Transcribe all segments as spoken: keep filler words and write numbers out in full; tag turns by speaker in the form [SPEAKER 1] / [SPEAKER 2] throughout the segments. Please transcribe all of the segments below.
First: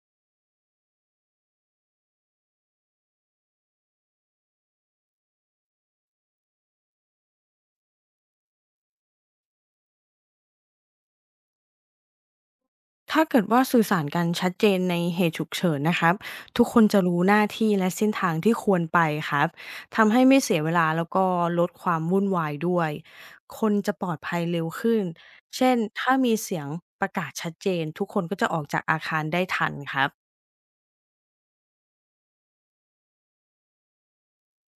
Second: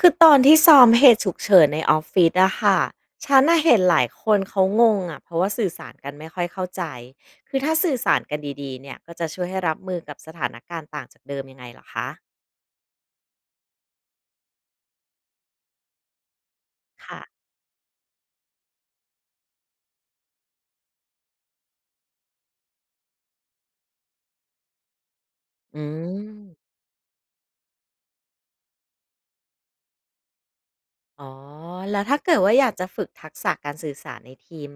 [SPEAKER 1] คือตอนที่ซ้อมเหตุฉุกเฉินในออฟฟิศอะค่ะฉันน่ะเห็นหลายคนเขางงอะเพราะว่าสื่อสารกันไม่ค่อยเข้าใจ คือถ้าสื่อสารกันดีๆเนี่ยก็จะช่วยให้รับมือกับสถานการณ์ต่างจากเดิมยังไงเหรอคะ
[SPEAKER 2] ถ้าเกิดว่าสื่อสารกันชัดเจนในเหตุฉุกเฉินนะครับทุกคนจะ
[SPEAKER 1] ค่ะ
[SPEAKER 2] รู้หน้าที่และเส้นทางที่ควรไปครับทำให้ไม่เสียเวลาแล้วก็ลดความวุ่นวายด้วยคนจะปลอดภัยเร็วขึ้นเช่น
[SPEAKER 1] อื
[SPEAKER 2] ถ้ามีเสียง
[SPEAKER 1] ม
[SPEAKER 2] ประกาศชัดเจนทุกคนก็จะออกจากอาคารได้ทันครับ
[SPEAKER 1] อ๋อ แล้วถ้าเกิดว่าอยากจะฝึกทักษะการสื่อสารในทีม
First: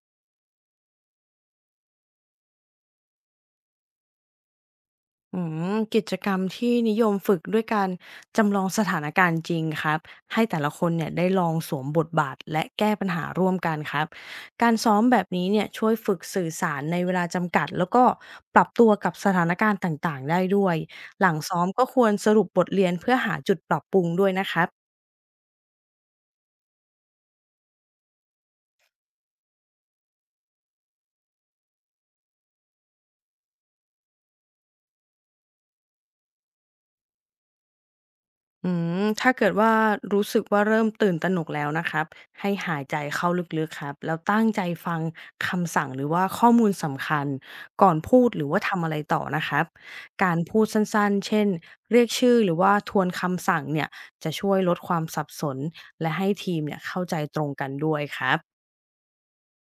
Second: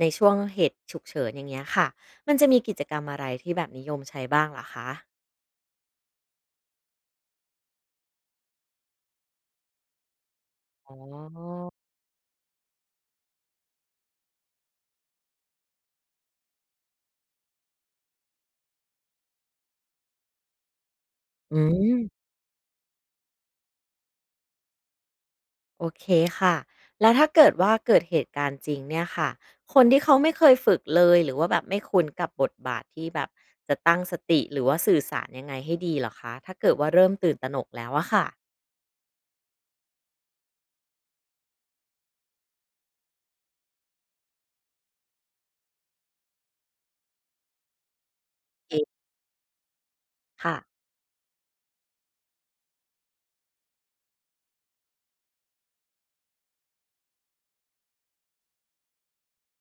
[SPEAKER 1] ในช่วงเหตุฉุกเฉินอย่างเงี้ยค่ะมันจะมีกิจกรรมอะไรที่แบบนิยมใช้บ้างเหรอคะ
[SPEAKER 2] อืมกิจกรรมที่นิยมฝึกด้วยการจำลองสถานการณ์จริงครับให้แต่ละคน
[SPEAKER 1] อ๋
[SPEAKER 2] เนี่ยได้ลอง
[SPEAKER 1] อ
[SPEAKER 2] สวมบทบาทและแก้ปัญหาร่วมกันครับการซ้อมแบบนี้เนี่ยช่วยฝึกสื่อสารในเวลาจำกัดแล้วก็ปรับตัวกับสถานการณ์ต่างๆได้ด้วยหลัง
[SPEAKER 1] อื
[SPEAKER 2] ซ้อมก็ควร
[SPEAKER 1] ม
[SPEAKER 2] สรุปบทเรียนเพื่อหาจุดปรับปรุงด้วยนะครับ
[SPEAKER 1] โอเคค่ะแล้วถ้าเกิดว่าเกิดเหตุการณ์จริงเนี่ยค่ะ คนที่เขาไม่เคยฝึกเลยหรือว่าแบบไม่คุ้นกับบทบาทที่แบบจะตั้งสติหรือว่าสื่อสารยังไงให้ดีเหรอคะ ถ้าเกิดว่าเริ่มตื่นตระหนกแล้วอะค่ะ
[SPEAKER 2] อืมถ้าเกิดว่ารู้สึกว่าเริ่มตื่นตระหนกแล้วนะครับให้หายใจเข้าลึกๆครับแล้วตั้งใจฟังคำสั่งหรือว่าข้อมูลสำคัญก่อนพูดหรือว่า
[SPEAKER 1] เอ
[SPEAKER 2] ทำ
[SPEAKER 1] ง
[SPEAKER 2] อะไรต่อนะครับการ
[SPEAKER 1] ค่ะ
[SPEAKER 2] พูดสั้นๆเช่นเรียกชื่อหรือว่าทวนคำสั่งเนี่ยจะช่วยลดความสับสนและให้ทีมเนี่ยเข้าใจตรงกันด้วยครับ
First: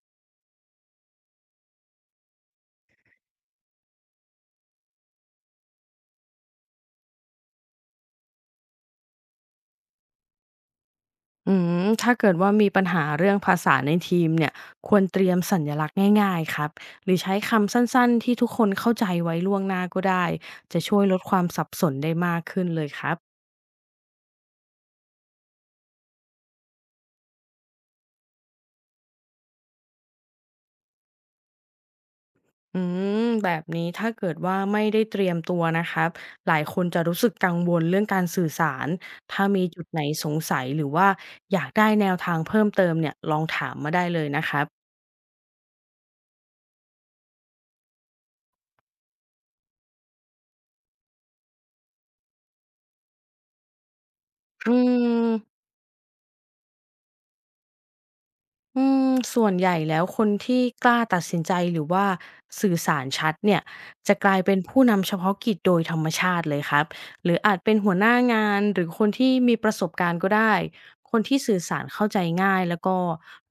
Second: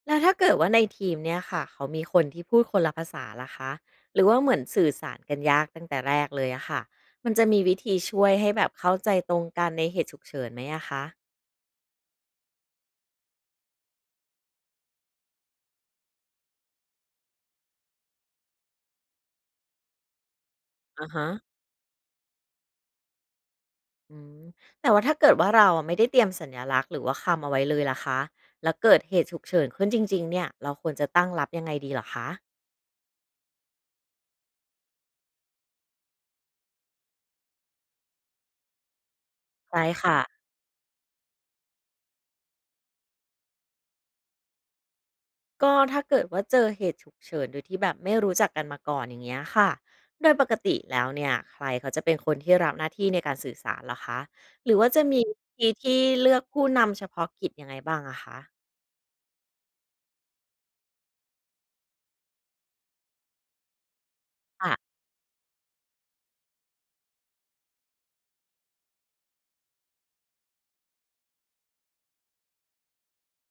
[SPEAKER 1] แล้วถ้าเกิดว่าในทีมเนี่ยค่ะเขามีคนที่พูดคนละภาษาล่ะคะหรือว่าเหมือนสื่อสารกันยากตั้งแต่แรกเลยอะค่ะมันจะมีวิธีช่วยให้แบบเข้าใจตรงกันในเหตุฉุกเฉินไหมอะคะ
[SPEAKER 2] อืมถ้าเกิดว่ามีปัญหาเรื่องภาษาในทีมเนี่ยควรเตรียมสัญลักษณ์ง่ายๆครับหรือใช้คำสั้นๆที่ทุกคนเข้าใจไว้ล่วงหน้าก็ได้จะช่วย
[SPEAKER 1] อ่า
[SPEAKER 2] ลด
[SPEAKER 1] ฮะ
[SPEAKER 2] ความสับสนได้มากขึ้นเลยครับ
[SPEAKER 1] อืมแต่ว่าถ้าเกิดว่าเราอะไม่ได้เตรียมสัญลักษณ์หรือว่าคำเอาไว้เลยล่ะคะแล้วเกิดเหตุฉุกเฉินขึ้นจริงๆเนี่ยเราควรจะตั้งรับยังไงดีเหรอคะ
[SPEAKER 2] อืมแบบนี้ถ้าเกิดว่าไม่ได้เตรียมตัวนะครับหลายคนจะรู้สึกกังวลเรื่องการสื่อสารถ้ามีจุ
[SPEAKER 1] ใช่
[SPEAKER 2] ดไหน
[SPEAKER 1] ค่ะ
[SPEAKER 2] สงสัยหรือว่าอยากได้แนวทางเพิ่มเติมเนี่ยลองถามมาได้เลยนะครับ
[SPEAKER 1] ก็ถ้าเกิดว่าเจอเหตุฉุกเฉินโดยที่แบบไม่รู้จักกันมาก่อนอย่างเงี้ยค่ะโดยปกติแล้วเนี่ยใครเขาจะเป็นคนที่รับหน้าที่ในการสื่อสารเหรอคะห
[SPEAKER 2] อื
[SPEAKER 1] รือว่าจะมี
[SPEAKER 2] ม
[SPEAKER 1] วิธีที่เลือกผู้นำเฉพาะกิจยังไงบ้างอะคะ
[SPEAKER 2] อืมส่วนใหญ่แล้วคนที่กล้าตัดสินใจหรือว่าสื่อสารชัดเนี่ยจะกลายเป็นผู้
[SPEAKER 1] ่ะ
[SPEAKER 2] นำเฉพาะกิจโดยธรรมชาติเลยครับหรืออาจเป็นหัวหน้างานหรือคนที่มีประสบการณ์ก็ได้คนที่สื่อสารเข้าใจง่ายแล้วก็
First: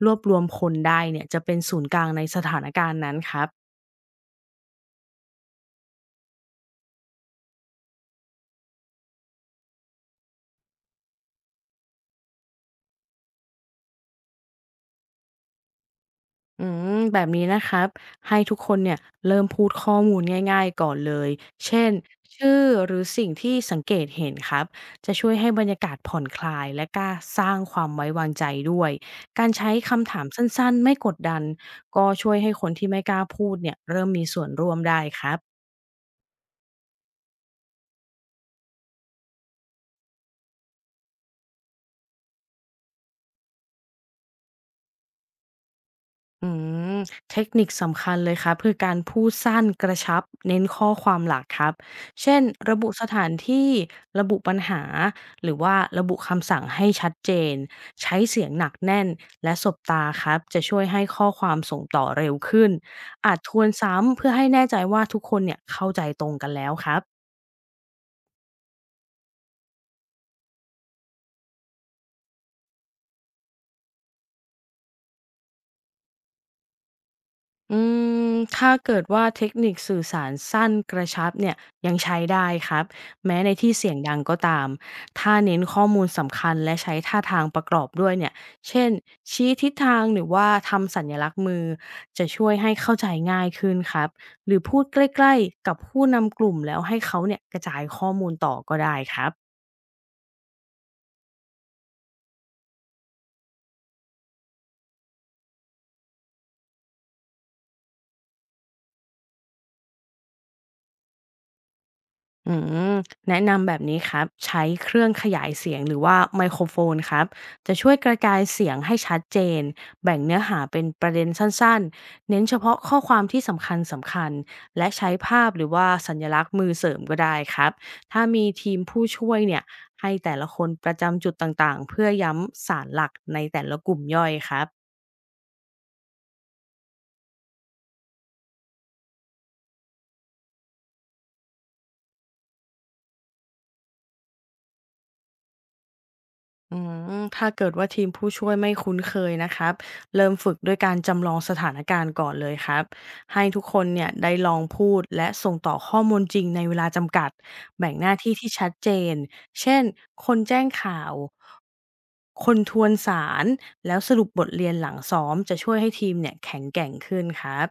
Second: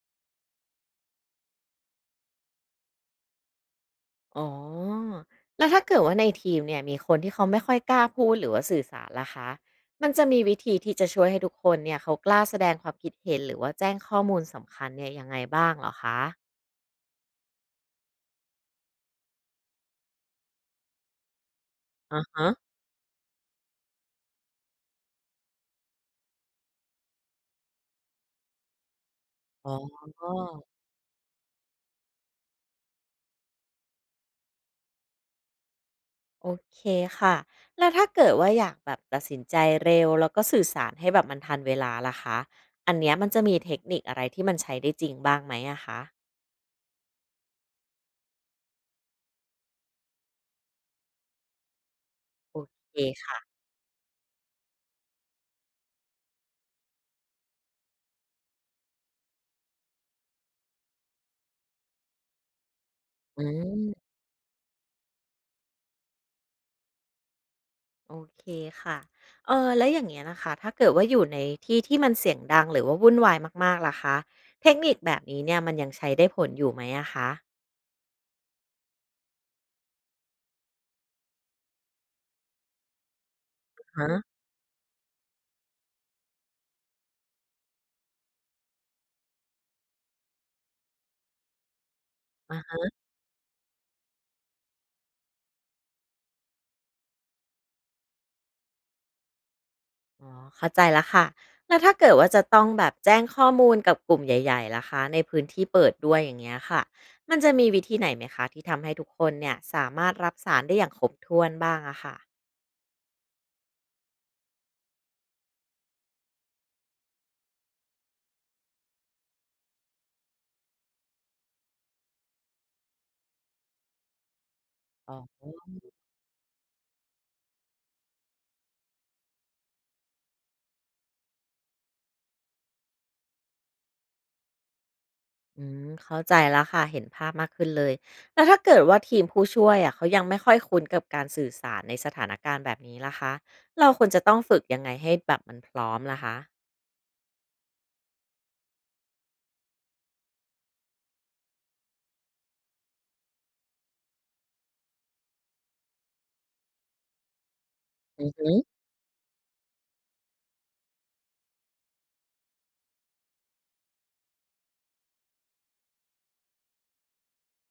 [SPEAKER 2] รวบรวมคนได้เนี่ยจะเป็นศูนย์กลางในสถานการณ์นั้นครับ
[SPEAKER 1] อ๋อ แล้วถ้าเกิดว่าในทีมเนี่ยมีคนที่เขาไม่ค่อยกล้าพูดหรือว่าสื่อสารล่ะคะ มันจะมีวิธีที่จะช่วยให้ทุกคนเนี่ยเขากล้าแสดงความคิดเห็นหรือว่าแจ้งข้อมูลสำคัญเนี่ยยังไงบ้างเหรอคะ
[SPEAKER 2] อืมแบบนี้นะครับให้ทุกคนเนี่ยเริ่มพูดข้อมูลง่ายๆก่อนเลยเช่น
[SPEAKER 1] อ่าฮะ
[SPEAKER 2] ชื่อหรือสิ่งที่สังเกตเห็นครับจะช่วยให้บรรยากาศผ่อนคลายและกล้าสร้างความไว้วางใจด้วยการ
[SPEAKER 1] อ๋อ
[SPEAKER 2] ใช้คำถามสั้นๆไม่กดดันก็ช่วยให้คนที่ไม่กล้าพูดเนี่ยเริ่มมีส่วนร่วมได้ครับ
[SPEAKER 1] โอเคค่ะ แล้วถ้าเกิดว่าอยากแบบตัดสินใจเร็วแล้วก็สื่อสารให้แบบมันทันเวลาล่ะคะ อันเนี้ยมันจะมีเทคนิคอะไรที่มันใช้ได้จริงบ้างไหมอะคะ
[SPEAKER 2] อืมเทคนิคสำคัญเลยครับคือการพูดสั้นกระชับเน้นข้อความหลักครับเช่น
[SPEAKER 1] โอ
[SPEAKER 2] ระบุ
[SPEAKER 1] เค
[SPEAKER 2] สถาน
[SPEAKER 1] ค่ะ
[SPEAKER 2] ที่ระบุปัญหาหรือว่าระบุคำสั่งให้ชัดเจนใช้เสียงหนักแน่นและสบตาครับจะช่วยให้ข้อความส่งต่อเร็วขึ้นอาจ
[SPEAKER 1] อื
[SPEAKER 2] ทวน
[SPEAKER 1] ม
[SPEAKER 2] ซ้ำเพื่อให้แน่ใจว่าทุกคนเนี่ยเข้าใจตรงกันแล้วครับ
[SPEAKER 1] โอเคค่ะเออแล้วอย่างเงี้ยนะคะถ้าเกิดว่าอยู่ในที่ที่มันเสียงดังหรือว่าวุ่นวายมากๆล่ะคะเทคนิคแบบนี้เนี่ยมันยังใช้ได้ผลอยู่ไหมอะคะ
[SPEAKER 2] อืมถ้าเกิดว่าเทคนิคสื่อสารสั้นกระชับเนี่ยยังใช้ได้ครับแม้ในที่เสียง
[SPEAKER 1] ฮะ
[SPEAKER 2] ดังก็ตามถ้าเน้นข้อมูลสำคัญและใช้ท่าทางประกอบด้วยเนี่ยเช่นชี้ทิศทางหรือว่าทำสัญลักษณ์มือจะช่วย
[SPEAKER 1] อา
[SPEAKER 2] ให้
[SPEAKER 1] ฮะ
[SPEAKER 2] เข้าใจง่ายขึ้นครับหรือพูดใกล้ๆกับผู้นำกลุ่มแล้วให้เขาเนี่ยกระจายข้อมูลต่อก็ได้ครับ
[SPEAKER 1] อ๋อเข้าใจแล้วค่ะแล้วถ้าเกิดว่าจะต้องแบบแจ้งข้อมูลกับกลุ่มใหญ่ๆล่ะคะในพื้นที่เปิดด้วยอย่างเงี้ยค่ะมันจะมีวิธีไหนไหมคะที่ทำให้ทุกคนเนี่ยสามารถรับสารได้อย่างครบถ้วนบ้างอะค่ะ
[SPEAKER 2] อืมแนะนำแบบนี้ครับใช้เครื่องขยายเสียงหรือว่าไมโครโฟนครับจะช่วยกระจายเสียงให้ชัดเจนแบ่งเนื้อหาเป็นประเด็นสั้นๆเน้นเฉพาะข้อความที่สำคัญสำคัญและใช้ภาพหรือว่าสัญลักษณ์มือเสริมก็ได้ครับถ้ามีทีมผู้ช่วยเนี่ยให้แต่ละคนประจำจุดต่างๆเพื่อย้ำสารหลักในแต่ละกลุ่มย่อยครับ
[SPEAKER 1] อืมเข้าใจแล้วค่ะเห็นภาพมากขึ้นเลยแล้วถ้าเกิดว่าทีมผู้ช่วยอะเขายังไม่ค่อยคุ้นกับการสื่อสารในสถานการณ์แบบนี้ล่ะคะเราควรจะต้องฝึกยังไงให้แบบมันพร้อมล่ะคะ
[SPEAKER 2] อืมถ้าเกิดว่าทีมผู้ช่วยไม่คุ้นเคยนะครับเริ่มฝึกด้วยการจำลองสถานการณ์ก่อนเลยครับให้ทุกคนเนี่ยได้ลองพูดและส่งต่อข้อมูลจริงในเวลาจำกัดแบ่งหน้า
[SPEAKER 1] อื
[SPEAKER 2] ที่
[SPEAKER 1] อึ
[SPEAKER 2] ที่ชัด
[SPEAKER 1] อ
[SPEAKER 2] เจนเช่นคนแจ้งข่าวคนทวนสารแล้วสรุปบทเรียนหลังซ้อมจะช่วยให้ทีมเนี่ยแข็งแกร่งขึ้นครับ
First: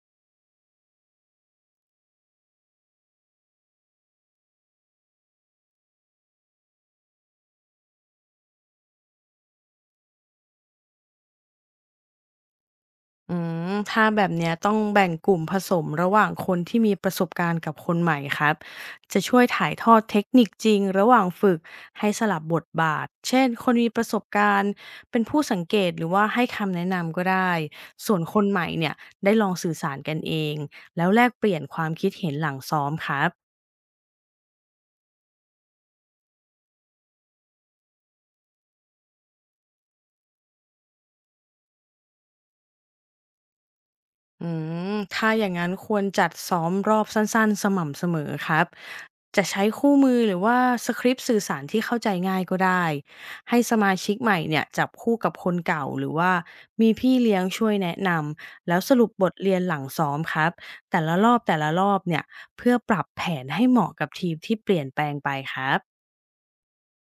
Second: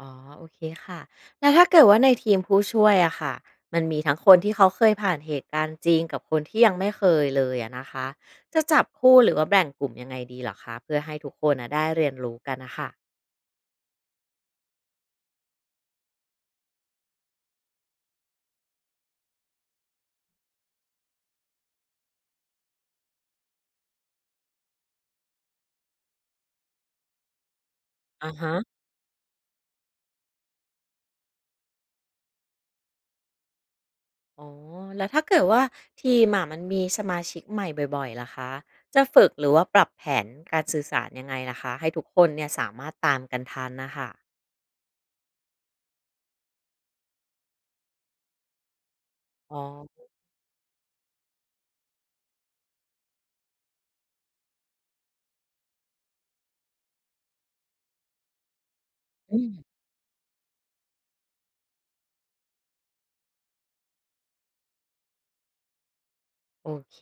[SPEAKER 1] อ๋อโอเคค่ะแล้วถ้าเกิดว่าในทีมผู้ช่วยอะค่ะมันมีทั้งคนที่เขาเคยผ่านเหตุการณ์จริงกับคนที่ยังไม่เคยเลยอะนะคะจะจับคู่หรือว่าแบ่งกลุ่มยังไงดีเหรอคะเพื่อให้ทุกคนนะได้เรียนรู้กันนะคะ
[SPEAKER 2] อืมถ้าแบบเนี้ยต้องแบ่งกลุ่มผสมระหว่างคนที่มีประสบการณ์กับคนใหม่ครับจะช่วยถ่ายทอดเทคนิคจริงระหว่างฝึกให้สลับบทบาทเช่นคนมีประสบการณ์เป็นผู้สังเกตหรือว่าให้คำแนะนำก็ได้ส่วน
[SPEAKER 1] อะ
[SPEAKER 2] คน
[SPEAKER 1] ฮะ
[SPEAKER 2] ใหม่เนี่ยได้ลองสื่อสารกันเองแล้วแลกเปลี่ยนความคิดเห็นหลังซ้อมครับ
[SPEAKER 1] อ๋อแล้วถ้าเกิดว่าทีมอะมันมีสมาชิกใหม่บ่อยๆล่ะคะจะฝึกหรือว่าปรับแผนการสื่อสารยังไงล่ะคะให้ทุกคนเนี่ยสามารถตามกันทันนะคะ
[SPEAKER 2] อืมถ้าอย่างนั้นควรจัดซ้อมรอบสั้นๆสม่ำเสมอครับจะ
[SPEAKER 1] อ๋
[SPEAKER 2] ใช้คู่
[SPEAKER 1] อ
[SPEAKER 2] มือหรือว่าสคริปต์สื่อสารที่เข้าใจง่ายก็ได้ให้สมาชิกใหม่เนี่ยจับคู่กับคนเก่าหรือว่ามีพี่เลี้ยงช่วยแนะนำแล้วสรุปบท
[SPEAKER 1] อืม
[SPEAKER 2] เรียนหลังซ้อมครับแต่ละรอบแต่ละรอบเนี่ยเพื่อปรับแผนให้เหมาะกับทีมที่เปลี่ยนแปลงไปครับ
[SPEAKER 1] โอเค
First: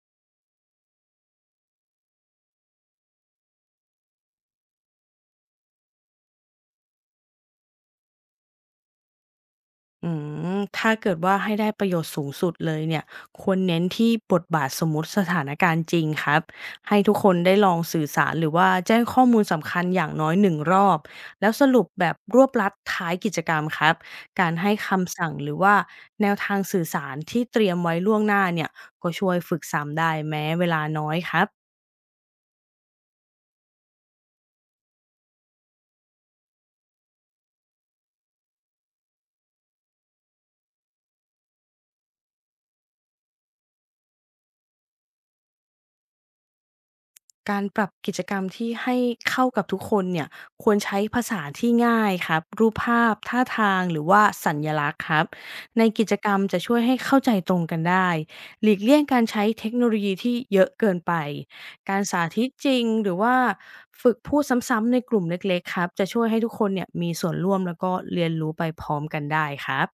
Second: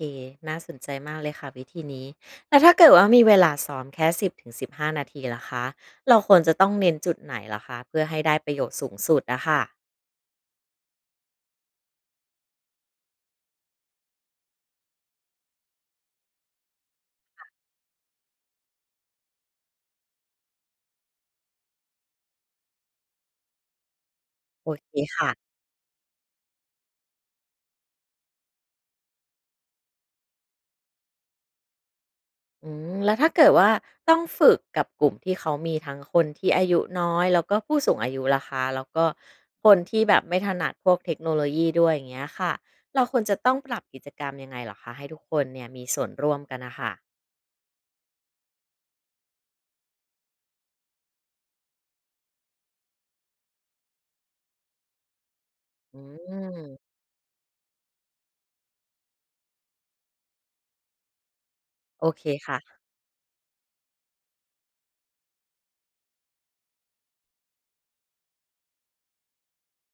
[SPEAKER 1] น่าสนใจมากเลยค่ะวิธีนี้แล้วถ้าเกิดว่ามีเวลาซ้อมแค่สิบถึงสิบห้านาทีล่ะคะเราควรจะต้องเน้นจุดไหนล่ะคะเพื่อให้ได้ประโยชน์สูงสุดนะคะ
[SPEAKER 2] อืมถ้าเกิดว่าให้ได้ประโยชน์สูงสุดเลยเนี่ยควรเน้นที่บทบาทสมมุติสถานการณ์จริงครับให้ทุกคนได้ลองสื่อสารหรือว่าแจ้งข้อมูลสำคัญอย่างน้อยหนึ่งรอบแล้วสรุปแบบรวบลัดท้ายกิจกรรมครับการ
[SPEAKER 1] โอ
[SPEAKER 2] ให้
[SPEAKER 1] เค
[SPEAKER 2] คำ
[SPEAKER 1] ค่ะ
[SPEAKER 2] สั่งหรือว่าแนวทางสื่อสารที่เตรียมไว้ล่วงหน้าเนี่ยก็ช่วยฝึกซ้ำได้แม้เวลาน้อยครับ
[SPEAKER 1] อืมแล้วถ้าเกิดว่าต้องฝึกกับกลุ่มที่เขามีทั้งคนที่อายุน้อยแล้วก็ผู้สูงอายุล่ะคะแล้วก็คนที่แบบไม่ถนัดพวกเทคโนโลยีด้วยอย่างเงี้ยค่ะเราควรจะต้องปรับกิจกรรมยังไงเหรอคะให้ทุกคนเนี่ยมีส่วนร่วมกันนะคะ
[SPEAKER 2] การปรับกิจกรรมที่ให้เข้ากับทุกคนเนี่ยควรใช้ภาษาที่ง่ายครับรูปภาพท่าทางหรือว่าสัญลักษณ์ครับใน
[SPEAKER 1] อื
[SPEAKER 2] กิจกรรมจะช่วย
[SPEAKER 1] ม
[SPEAKER 2] ให้เข้าใจตรงกันได้หลีกเลี่ยงการใช้เทคโนโลยีที่เยอะเกินไปการ
[SPEAKER 1] โอ
[SPEAKER 2] สา
[SPEAKER 1] เค
[SPEAKER 2] ธิต
[SPEAKER 1] ค่ะ
[SPEAKER 2] จริงหรือว่าฝึกพูดซ้ำๆในกลุ่มเล็กๆครับจะช่วยให้ทุกคนเนี่ยมีส่วนร่วมแล้วก็เรียนรู้ไปพร้อมกันได้ครับ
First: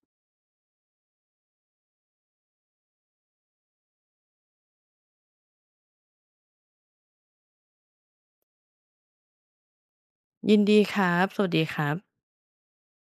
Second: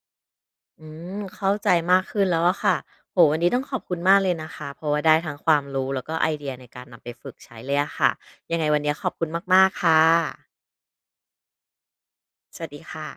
[SPEAKER 1] อืมเข้าใจมากขึ้นแล้วอะค่ะโหวันนี้ต้องขอบคุณมากเลยนะคะเพราะว่าได้ทั้งความรู้แล้วก็ไอเดียในการนำไปฝึกใช้เลยอะค่ะยังไงวันนี้ขอบคุณมากๆค่ะ
[SPEAKER 2] ยินดีครับสวัสดีครับ
[SPEAKER 1] สวัสดีค่ะ